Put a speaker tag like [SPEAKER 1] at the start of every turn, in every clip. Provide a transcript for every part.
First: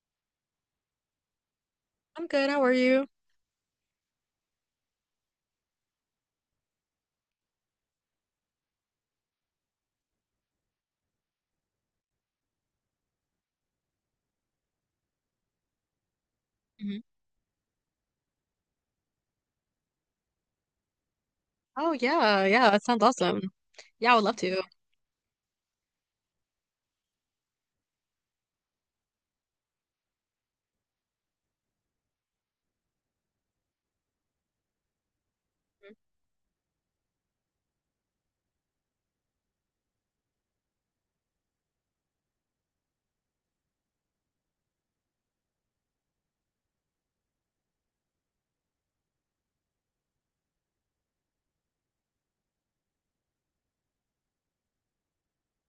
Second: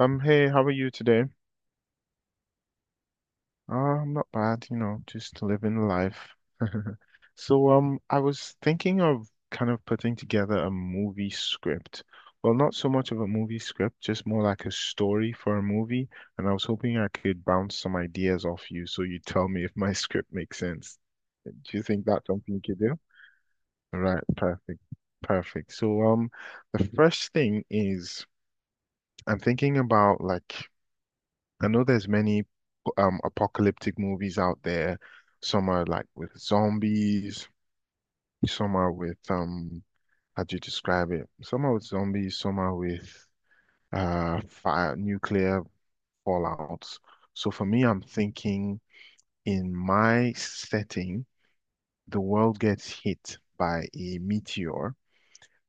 [SPEAKER 1] Hey, how are you today?
[SPEAKER 2] I'm good. How are you?
[SPEAKER 1] I'm not bad, just living life. So, I was thinking of kind of putting together a movie script. Well, not so much of a movie script, just more like a story for a movie. And I was hoping
[SPEAKER 2] Hmm.
[SPEAKER 1] I could bounce some ideas off you so you tell me if my script makes sense. Do you
[SPEAKER 2] Oh
[SPEAKER 1] think that's
[SPEAKER 2] yeah,
[SPEAKER 1] something you
[SPEAKER 2] yeah.
[SPEAKER 1] could
[SPEAKER 2] That
[SPEAKER 1] do?
[SPEAKER 2] sounds awesome. Yeah, I
[SPEAKER 1] Right,
[SPEAKER 2] would love to.
[SPEAKER 1] perfect. Perfect. So, the first thing is I'm thinking about, like, I know there's many apocalyptic movies out there. Some are like with zombies, some are with how do you describe it? Some are with zombies, some are with fire nuclear fallouts. So for me, I'm thinking in my setting, the world gets hit by a meteor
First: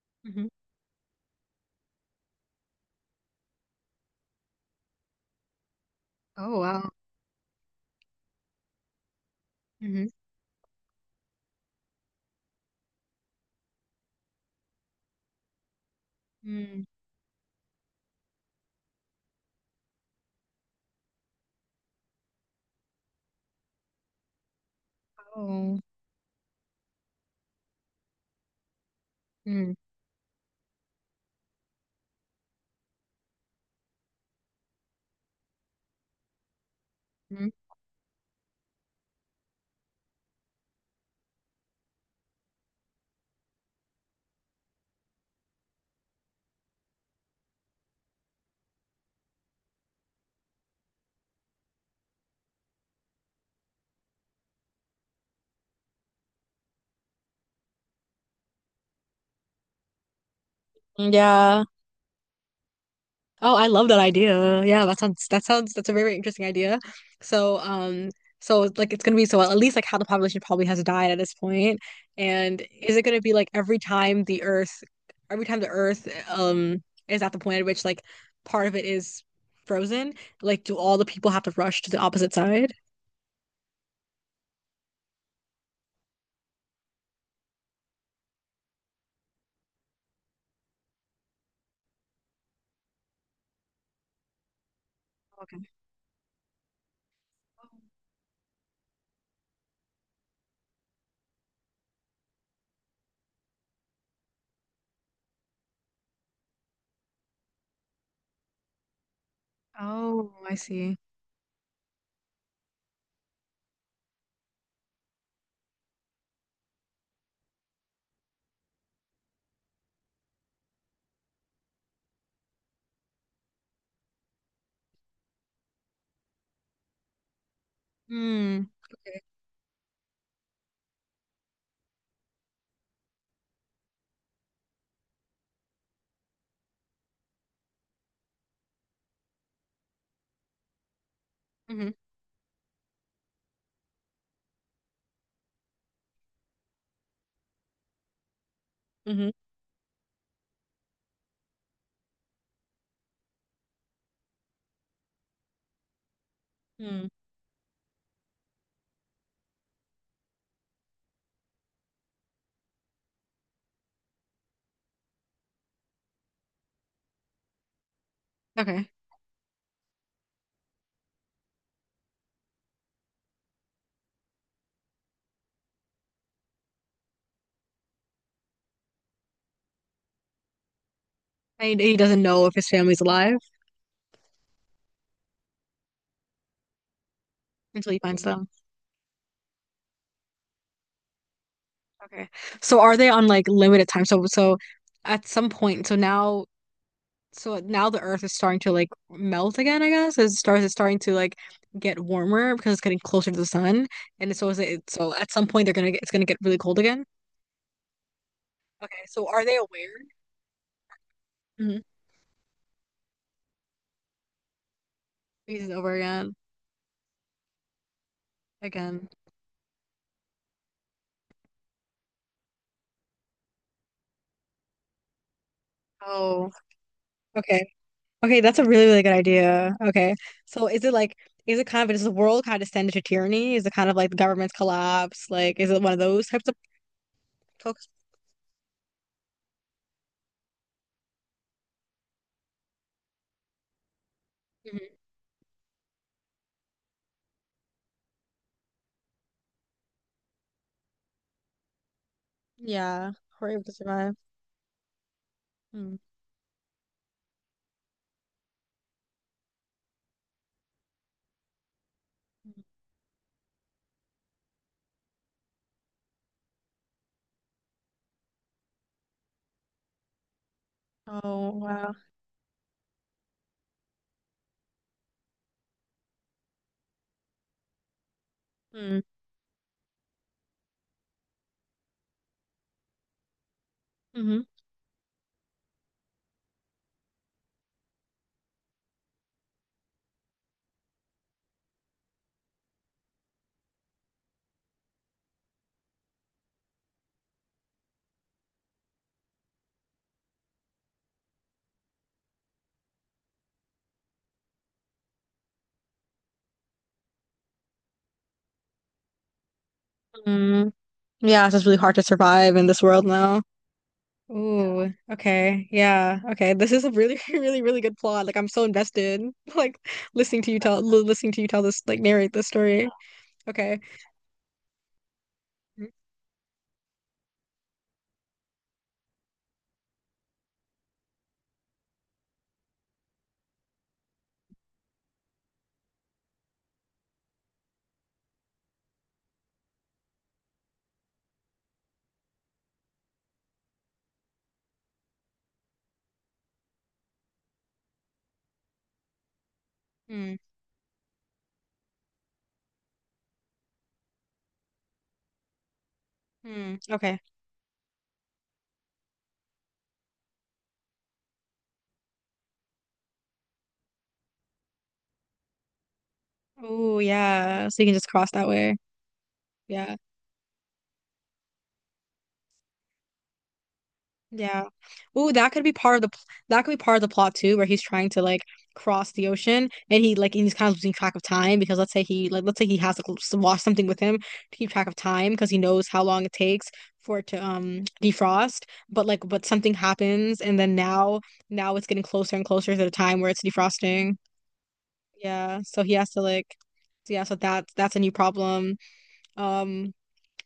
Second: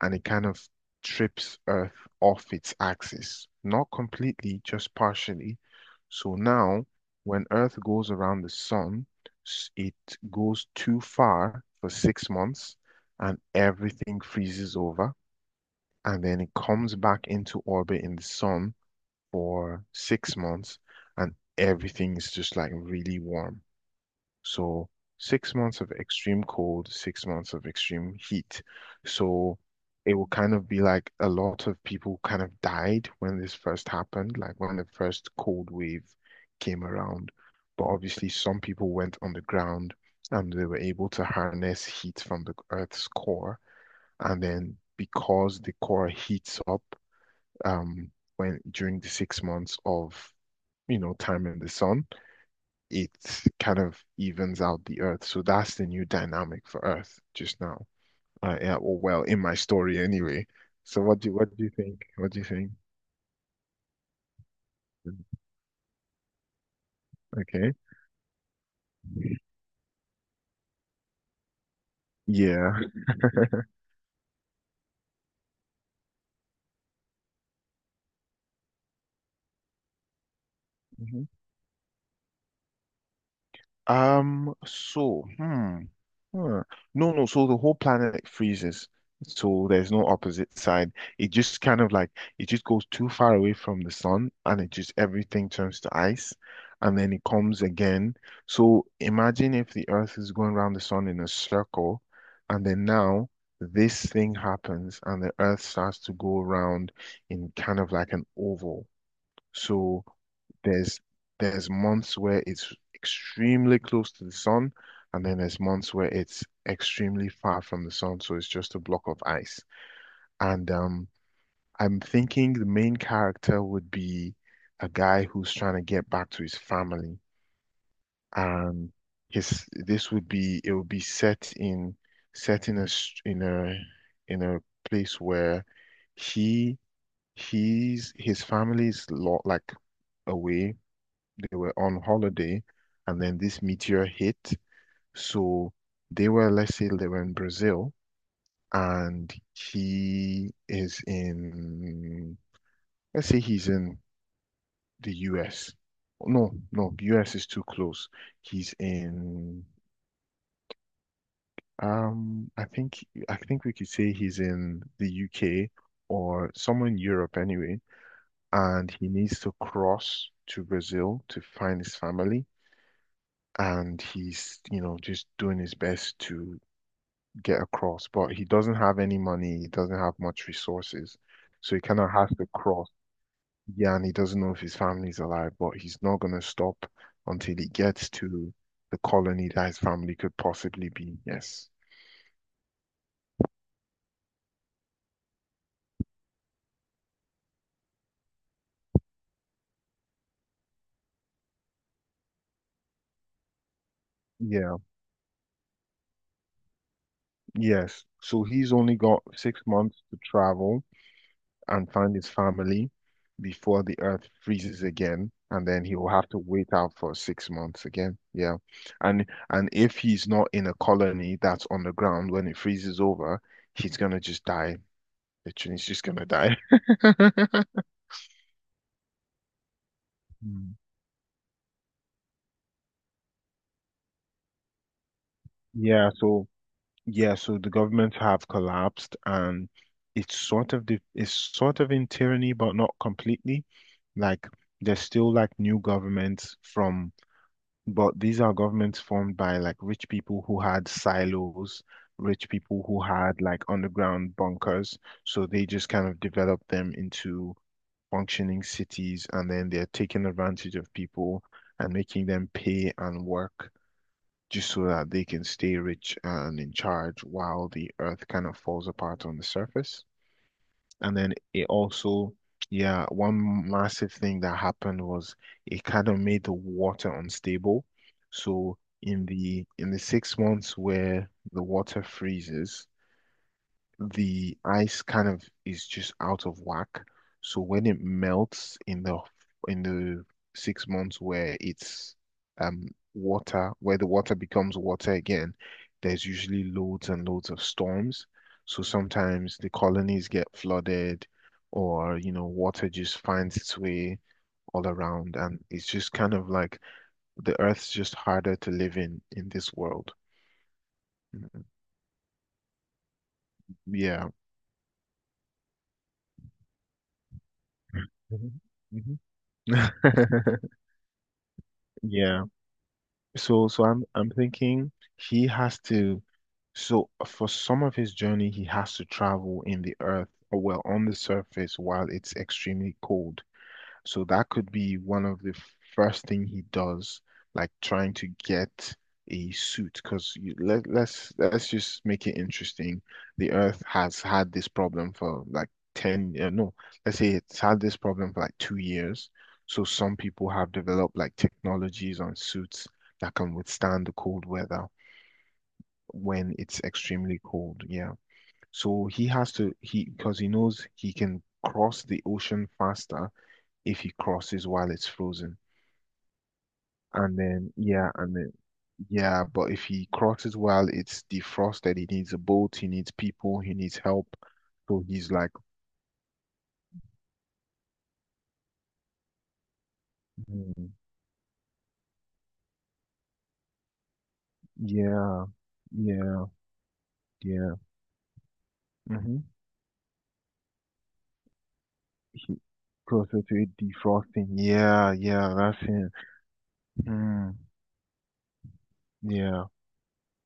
[SPEAKER 1] and it kind
[SPEAKER 2] Hmm.
[SPEAKER 1] of trips Earth off its axis. Not completely, just partially. So
[SPEAKER 2] Oh
[SPEAKER 1] now,
[SPEAKER 2] wow.
[SPEAKER 1] when Earth goes around the sun, it
[SPEAKER 2] Hmm.
[SPEAKER 1] goes too far for 6 months and everything freezes over. And then it
[SPEAKER 2] Mm.
[SPEAKER 1] comes back into orbit in the sun for 6 months and everything is just like really warm. So 6 months
[SPEAKER 2] Oh.
[SPEAKER 1] of extreme cold, 6 months of extreme heat. So
[SPEAKER 2] Mm.
[SPEAKER 1] it will kind of be like a lot of people kind of died when this first happened, like when the first cold wave came around.
[SPEAKER 2] Mm.
[SPEAKER 1] But obviously, some people went on the ground and they were able to harness heat from the Earth's core. And then because the core heats up um, when during the 6 months of time in the sun, it kind of evens out the earth. So that's the new dynamic for Earth just now. Yeah, or well, in my story anyway. So what do
[SPEAKER 2] Yeah.
[SPEAKER 1] you think? What do you think?
[SPEAKER 2] Oh, I love that idea. Yeah, that sounds that's a very, very interesting idea. So,
[SPEAKER 1] Okay.
[SPEAKER 2] um, so it's like it's gonna be, so at least like how the population probably has died at this point, and
[SPEAKER 1] Yeah.
[SPEAKER 2] is it gonna be like every time the Earth, is at the point at which like part of it is frozen? Like, do all the
[SPEAKER 1] Mhm.
[SPEAKER 2] people have to rush to the opposite side?
[SPEAKER 1] So, Huh. No, no. So the whole planet freezes. So there's no opposite side. It just kind of, like, it just goes too far away from the sun and it just everything
[SPEAKER 2] Okay.
[SPEAKER 1] turns to ice and then it comes again. So imagine if the earth is going around the sun in a circle and then now this thing happens and the earth starts to go around in kind of like an oval. So
[SPEAKER 2] Oh, I see.
[SPEAKER 1] there's there's months where it's extremely close to the sun, and then there's months where it's extremely far from the sun, so it's just a block of ice. And I'm thinking the main character would be a guy who's trying to get back to his family,
[SPEAKER 2] Hmm.
[SPEAKER 1] and his this would be it would be set in a in a place where he he's his family's lot, like, away, they were
[SPEAKER 2] Hmm.
[SPEAKER 1] on holiday and then this meteor hit. So they were, let's say they were in Brazil
[SPEAKER 2] Hmm.
[SPEAKER 1] and he is in, let's say he's in the US. No, no,
[SPEAKER 2] Mm.
[SPEAKER 1] US is too close. He's in, I think we could say he's in the UK or somewhere in Europe anyway,
[SPEAKER 2] Okay.
[SPEAKER 1] and he needs to cross to Brazil to find his family. And he's, just doing his best to get across, but he doesn't have any money, he doesn't have much resources, so
[SPEAKER 2] And
[SPEAKER 1] he
[SPEAKER 2] he
[SPEAKER 1] kind of
[SPEAKER 2] doesn't
[SPEAKER 1] has
[SPEAKER 2] know
[SPEAKER 1] to
[SPEAKER 2] if his
[SPEAKER 1] cross.
[SPEAKER 2] family's alive
[SPEAKER 1] Yeah, and he doesn't know if his family's alive, but he's not going to stop until he
[SPEAKER 2] until he
[SPEAKER 1] gets
[SPEAKER 2] finds them.
[SPEAKER 1] to the colony that his family could possibly be. Yes.
[SPEAKER 2] Okay. So are they on like limited time? So at some point, so now the Earth is starting to like melt again, I guess. As it starts. It's starting to like get warmer because it's getting closer to the sun, and so is
[SPEAKER 1] Yeah,
[SPEAKER 2] it. So at some point they're gonna get, it's gonna get really cold again.
[SPEAKER 1] yes. So he's only
[SPEAKER 2] Okay,
[SPEAKER 1] got
[SPEAKER 2] so are they
[SPEAKER 1] six
[SPEAKER 2] aware?
[SPEAKER 1] months to travel.
[SPEAKER 2] Mm-hmm.
[SPEAKER 1] And find his family before the earth freezes again, and
[SPEAKER 2] It's
[SPEAKER 1] then
[SPEAKER 2] over
[SPEAKER 1] he will have
[SPEAKER 2] again,
[SPEAKER 1] to wait out for 6 months again. Yeah.
[SPEAKER 2] again.
[SPEAKER 1] And if he's not in a colony that's on the ground when it freezes over, he's gonna just die. Literally, he's just gonna
[SPEAKER 2] Oh,
[SPEAKER 1] die.
[SPEAKER 2] okay, okay. That's a really, really good idea. Okay, so
[SPEAKER 1] Mm.
[SPEAKER 2] is it like, is it kind of, does the world kind of descend into tyranny? Is it kind of like the government's collapse? Like is it one of
[SPEAKER 1] Yeah,
[SPEAKER 2] those
[SPEAKER 1] so,
[SPEAKER 2] types of
[SPEAKER 1] yeah, so the
[SPEAKER 2] folks?
[SPEAKER 1] governments have collapsed and it's sort of in tyranny, but not completely. Like
[SPEAKER 2] Hmm.
[SPEAKER 1] there's still, like, new governments from But these are governments formed by, like, rich people who had silos, rich people who
[SPEAKER 2] Yeah,
[SPEAKER 1] had,
[SPEAKER 2] we're able
[SPEAKER 1] like,
[SPEAKER 2] to survive.
[SPEAKER 1] underground bunkers. So they just
[SPEAKER 2] Mm.
[SPEAKER 1] kind of develop them into functioning cities and then they're taking advantage of people and making them pay and work just so that they can stay rich and in charge while the earth kind of falls apart on the surface. And then
[SPEAKER 2] Oh
[SPEAKER 1] it
[SPEAKER 2] wow.
[SPEAKER 1] also, yeah, one massive thing that happened was it kind of made the water unstable. So in the 6 months where the water freezes,
[SPEAKER 2] Mm-hmm.
[SPEAKER 1] the ice kind of is just out of whack. So when it melts in the 6 months where it's um water, where the water becomes water again, there's usually loads and loads of storms. So sometimes the colonies get flooded or water just finds its way all around and it's just kind of like the earth's just harder to live in this world.
[SPEAKER 2] Mm, yeah, it's
[SPEAKER 1] Mhm.
[SPEAKER 2] just really hard to survive in this world now.
[SPEAKER 1] Yeah.
[SPEAKER 2] Ooh, okay. Yeah. Okay. This is a really, really, really good plot. Like I'm
[SPEAKER 1] Mhm.
[SPEAKER 2] so
[SPEAKER 1] Mhm.
[SPEAKER 2] invested. Like listening to you tell this, like narrate
[SPEAKER 1] Yeah.
[SPEAKER 2] this story.
[SPEAKER 1] So,
[SPEAKER 2] Okay.
[SPEAKER 1] I'm thinking he has to. So for some of his journey, he has to travel in the earth, or well, on the surface while it's extremely cold. So that could be one of the first thing he does, like trying to get a suit. Because let's just make it interesting. The Earth has had this problem for like 10, no, let's say it's had this problem for like 2 years. So some
[SPEAKER 2] Mm-hmm.
[SPEAKER 1] people have developed like technologies on suits that can withstand the cold weather when it's
[SPEAKER 2] Okay.
[SPEAKER 1] extremely cold. Yeah. So he has to he, because he knows he can cross the ocean faster if he crosses while it's frozen.
[SPEAKER 2] Oh,
[SPEAKER 1] And
[SPEAKER 2] yeah.
[SPEAKER 1] then,
[SPEAKER 2] So you can just
[SPEAKER 1] yeah,
[SPEAKER 2] cross that way.
[SPEAKER 1] but if
[SPEAKER 2] Yeah.
[SPEAKER 1] he crosses while it's defrosted, he needs a boat, he needs people, he needs help.
[SPEAKER 2] Yeah.
[SPEAKER 1] So
[SPEAKER 2] Ooh,
[SPEAKER 1] he's like,
[SPEAKER 2] that could be part of the plot too, where he's trying to like cross the ocean, and he like and he's kind of
[SPEAKER 1] "Hmm,
[SPEAKER 2] losing track of time, because let's say he like let's say he has like lost something with him to keep track of time,
[SPEAKER 1] yeah,
[SPEAKER 2] because he knows how long it
[SPEAKER 1] yeah,
[SPEAKER 2] takes for it to
[SPEAKER 1] yeah."
[SPEAKER 2] defrost, but
[SPEAKER 1] Mm-hmm.
[SPEAKER 2] something happens and then now it's getting closer and
[SPEAKER 1] He,
[SPEAKER 2] closer to the time where
[SPEAKER 1] Closer
[SPEAKER 2] it's
[SPEAKER 1] to it
[SPEAKER 2] defrosting.
[SPEAKER 1] defrosting. Yeah, yeah,
[SPEAKER 2] Yeah,
[SPEAKER 1] that's
[SPEAKER 2] so he has
[SPEAKER 1] him.
[SPEAKER 2] to like, so
[SPEAKER 1] Mm,
[SPEAKER 2] that's a new problem.
[SPEAKER 1] yeah.
[SPEAKER 2] Um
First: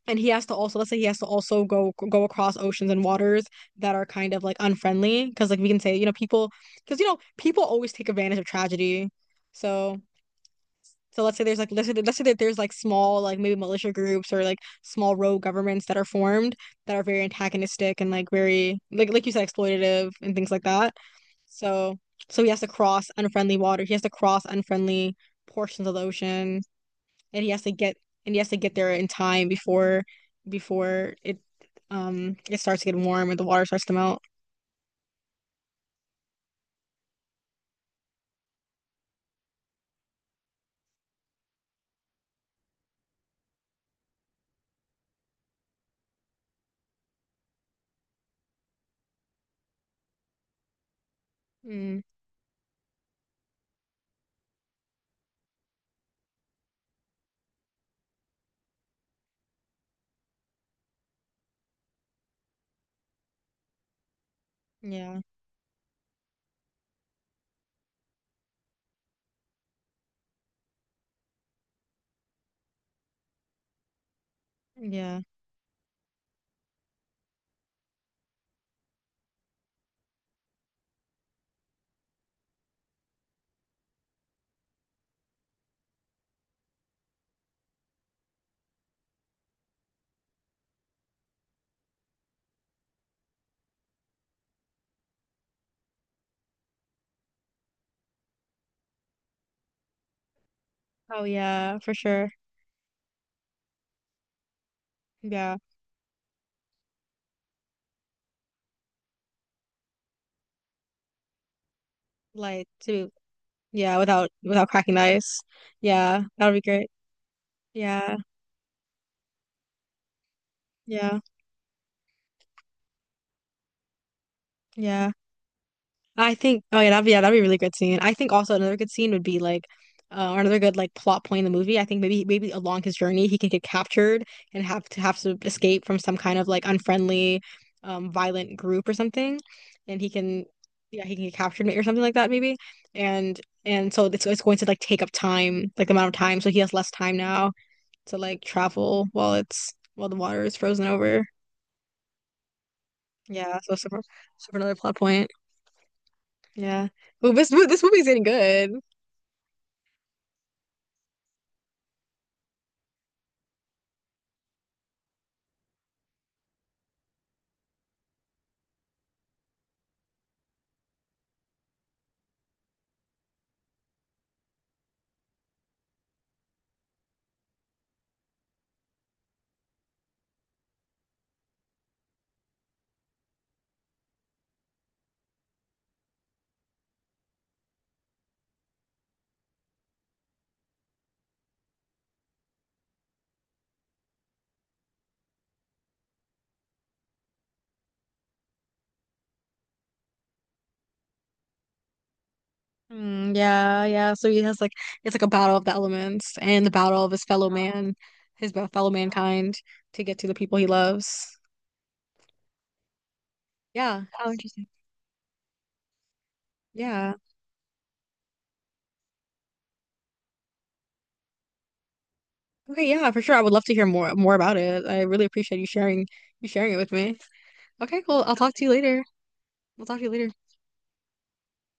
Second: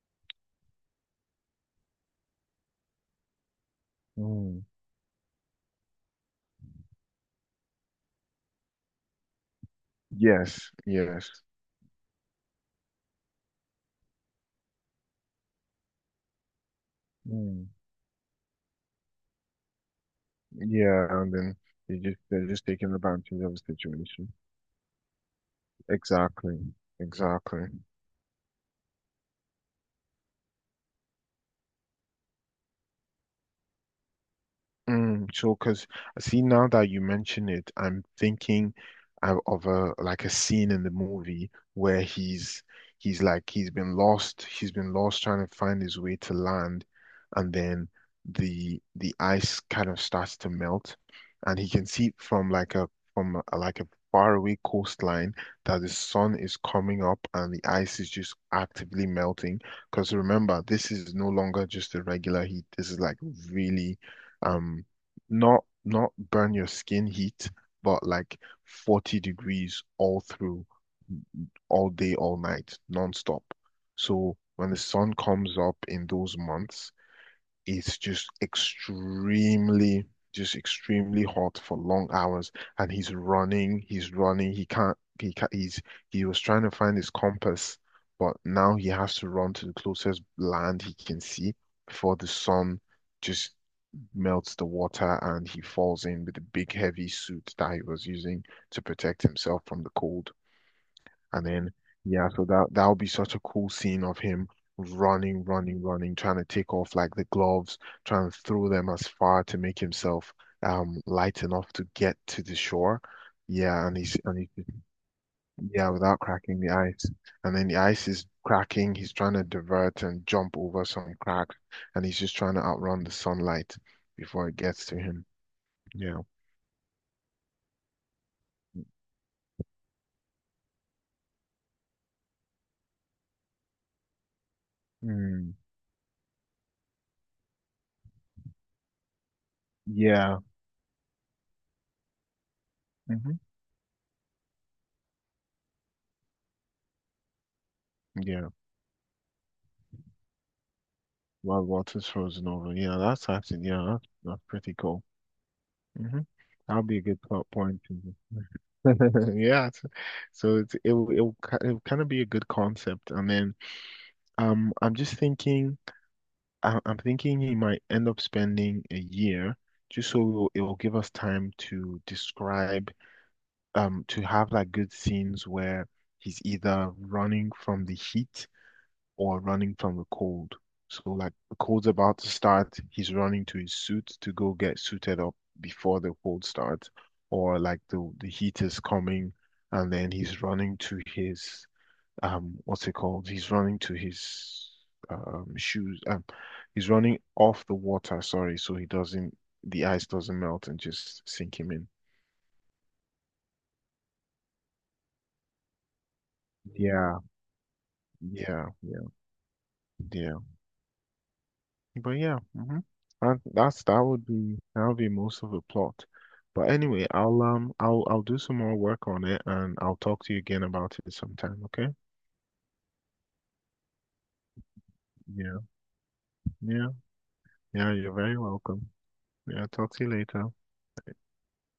[SPEAKER 2] and he has to also, let's say he has to also go across oceans and waters that are kind of like
[SPEAKER 1] Mm.
[SPEAKER 2] unfriendly, because we can say, you know, people because you know, people always take advantage of tragedy, so,
[SPEAKER 1] Yes,
[SPEAKER 2] so
[SPEAKER 1] yes.
[SPEAKER 2] let's say there's like, let's say that there's like small, like maybe militia groups or like small rogue governments that are formed, that are very
[SPEAKER 1] Mm.
[SPEAKER 2] antagonistic and like very like you said, exploitative and things like that.
[SPEAKER 1] Yeah, and then
[SPEAKER 2] So so
[SPEAKER 1] they're
[SPEAKER 2] he has
[SPEAKER 1] just
[SPEAKER 2] to
[SPEAKER 1] taking
[SPEAKER 2] cross
[SPEAKER 1] advantage of
[SPEAKER 2] unfriendly
[SPEAKER 1] the
[SPEAKER 2] water, he has to
[SPEAKER 1] situation.
[SPEAKER 2] cross unfriendly portions of the
[SPEAKER 1] Exactly,
[SPEAKER 2] ocean, and
[SPEAKER 1] exactly.
[SPEAKER 2] he has to get there in time before, before it it starts to get warm and the water starts to melt.
[SPEAKER 1] Mm, so, because I see now that you mention it, I'm thinking of a, like, a scene in the movie where he's like he's been lost trying to find his way to land, and then the ice kind of starts to melt, and he can
[SPEAKER 2] Mm,
[SPEAKER 1] see from like a from a, like a faraway coastline that the sun is coming up and the ice is just actively melting. Because remember, this is no longer just a regular heat. This is like really, um
[SPEAKER 2] yeah.
[SPEAKER 1] not burn your skin heat, but like 40 degrees all through, all day, all night, non-stop. So when the sun
[SPEAKER 2] Yeah.
[SPEAKER 1] comes up in those months, it's just extremely, hot for long hours. And he's running, he's running, he can't, he was trying to find his compass, but now he has to run to the closest land he can see before the sun just melts the water and he falls in with a big heavy suit that he was using to protect himself from the cold.
[SPEAKER 2] Oh
[SPEAKER 1] And then,
[SPEAKER 2] yeah, for
[SPEAKER 1] yeah,
[SPEAKER 2] sure.
[SPEAKER 1] so that would be such a cool scene of him running,
[SPEAKER 2] Yeah.
[SPEAKER 1] running, running, trying to take off, like, the gloves, trying to throw them as far to make himself light enough to get to the
[SPEAKER 2] Like
[SPEAKER 1] shore.
[SPEAKER 2] to,
[SPEAKER 1] Yeah,
[SPEAKER 2] yeah, without,
[SPEAKER 1] and he's
[SPEAKER 2] without cracking the ice.
[SPEAKER 1] yeah, without
[SPEAKER 2] Yeah, that would
[SPEAKER 1] cracking
[SPEAKER 2] be
[SPEAKER 1] the
[SPEAKER 2] great.
[SPEAKER 1] ice. And then the ice
[SPEAKER 2] Yeah.
[SPEAKER 1] is cracking, he's trying to divert and jump over some
[SPEAKER 2] Yeah.
[SPEAKER 1] crack, and he's just trying to outrun the sunlight before it gets to
[SPEAKER 2] Yeah.
[SPEAKER 1] him. Yeah.
[SPEAKER 2] I think, oh yeah, that'd be a really good scene. I think also another good scene would be like, or another good like plot point in the movie. I think maybe along his journey he can get captured and have to
[SPEAKER 1] Mm.
[SPEAKER 2] escape from some kind of like unfriendly, violent group or something, and he
[SPEAKER 1] Yeah.
[SPEAKER 2] can, yeah, he can get captured or something like that maybe,
[SPEAKER 1] hmm
[SPEAKER 2] and so it's going to like take up time, like the amount of time, so he has less time now to like
[SPEAKER 1] Yeah.
[SPEAKER 2] travel while it's, while the water is frozen over.
[SPEAKER 1] While water's frozen over. Yeah, that's
[SPEAKER 2] Yeah,
[SPEAKER 1] actually,
[SPEAKER 2] so
[SPEAKER 1] yeah,
[SPEAKER 2] super,
[SPEAKER 1] that's
[SPEAKER 2] super
[SPEAKER 1] pretty
[SPEAKER 2] another plot
[SPEAKER 1] cool.
[SPEAKER 2] point.
[SPEAKER 1] hmm That'll
[SPEAKER 2] Yeah.
[SPEAKER 1] be a good
[SPEAKER 2] Well,
[SPEAKER 1] plot
[SPEAKER 2] this
[SPEAKER 1] point.
[SPEAKER 2] movie's getting good.
[SPEAKER 1] Yeah. So, it's, it'll kind of be a good concept. And then I'm just thinking, I'm thinking he might end up spending a year just so it'll give us time to describe, to have like good scenes where he's either running from the heat or running from the cold. So like the cold's about to start, he's running to his suit to go get suited up before the cold starts, or like the heat is coming and then he's running to his what's it called? He's running to his shoes, he's running off the water, sorry, so he doesn't the ice doesn't melt and just sink him in.
[SPEAKER 2] Mm, yeah, yeah. So he has like, it's like a battle of the elements and the battle of
[SPEAKER 1] Yeah.
[SPEAKER 2] his fellow man,
[SPEAKER 1] Yeah,
[SPEAKER 2] fellow
[SPEAKER 1] yeah,
[SPEAKER 2] mankind, to get to the
[SPEAKER 1] yeah.
[SPEAKER 2] people he loves.
[SPEAKER 1] But yeah, And that's
[SPEAKER 2] Yeah, how interesting.
[SPEAKER 1] that would be most of the plot. But anyway,
[SPEAKER 2] Yeah.
[SPEAKER 1] I'll do some more work on it and I'll talk to you again about it sometime, okay?
[SPEAKER 2] Okay, yeah, for sure. I would love to hear more about it. I really
[SPEAKER 1] Yeah,
[SPEAKER 2] appreciate you sharing it
[SPEAKER 1] yeah,
[SPEAKER 2] with me.
[SPEAKER 1] yeah,
[SPEAKER 2] Okay,
[SPEAKER 1] you're
[SPEAKER 2] cool. I'll
[SPEAKER 1] very
[SPEAKER 2] talk to you
[SPEAKER 1] welcome.
[SPEAKER 2] later.
[SPEAKER 1] Yeah,
[SPEAKER 2] I'll
[SPEAKER 1] talk
[SPEAKER 2] talk to
[SPEAKER 1] to you
[SPEAKER 2] you later.
[SPEAKER 1] later.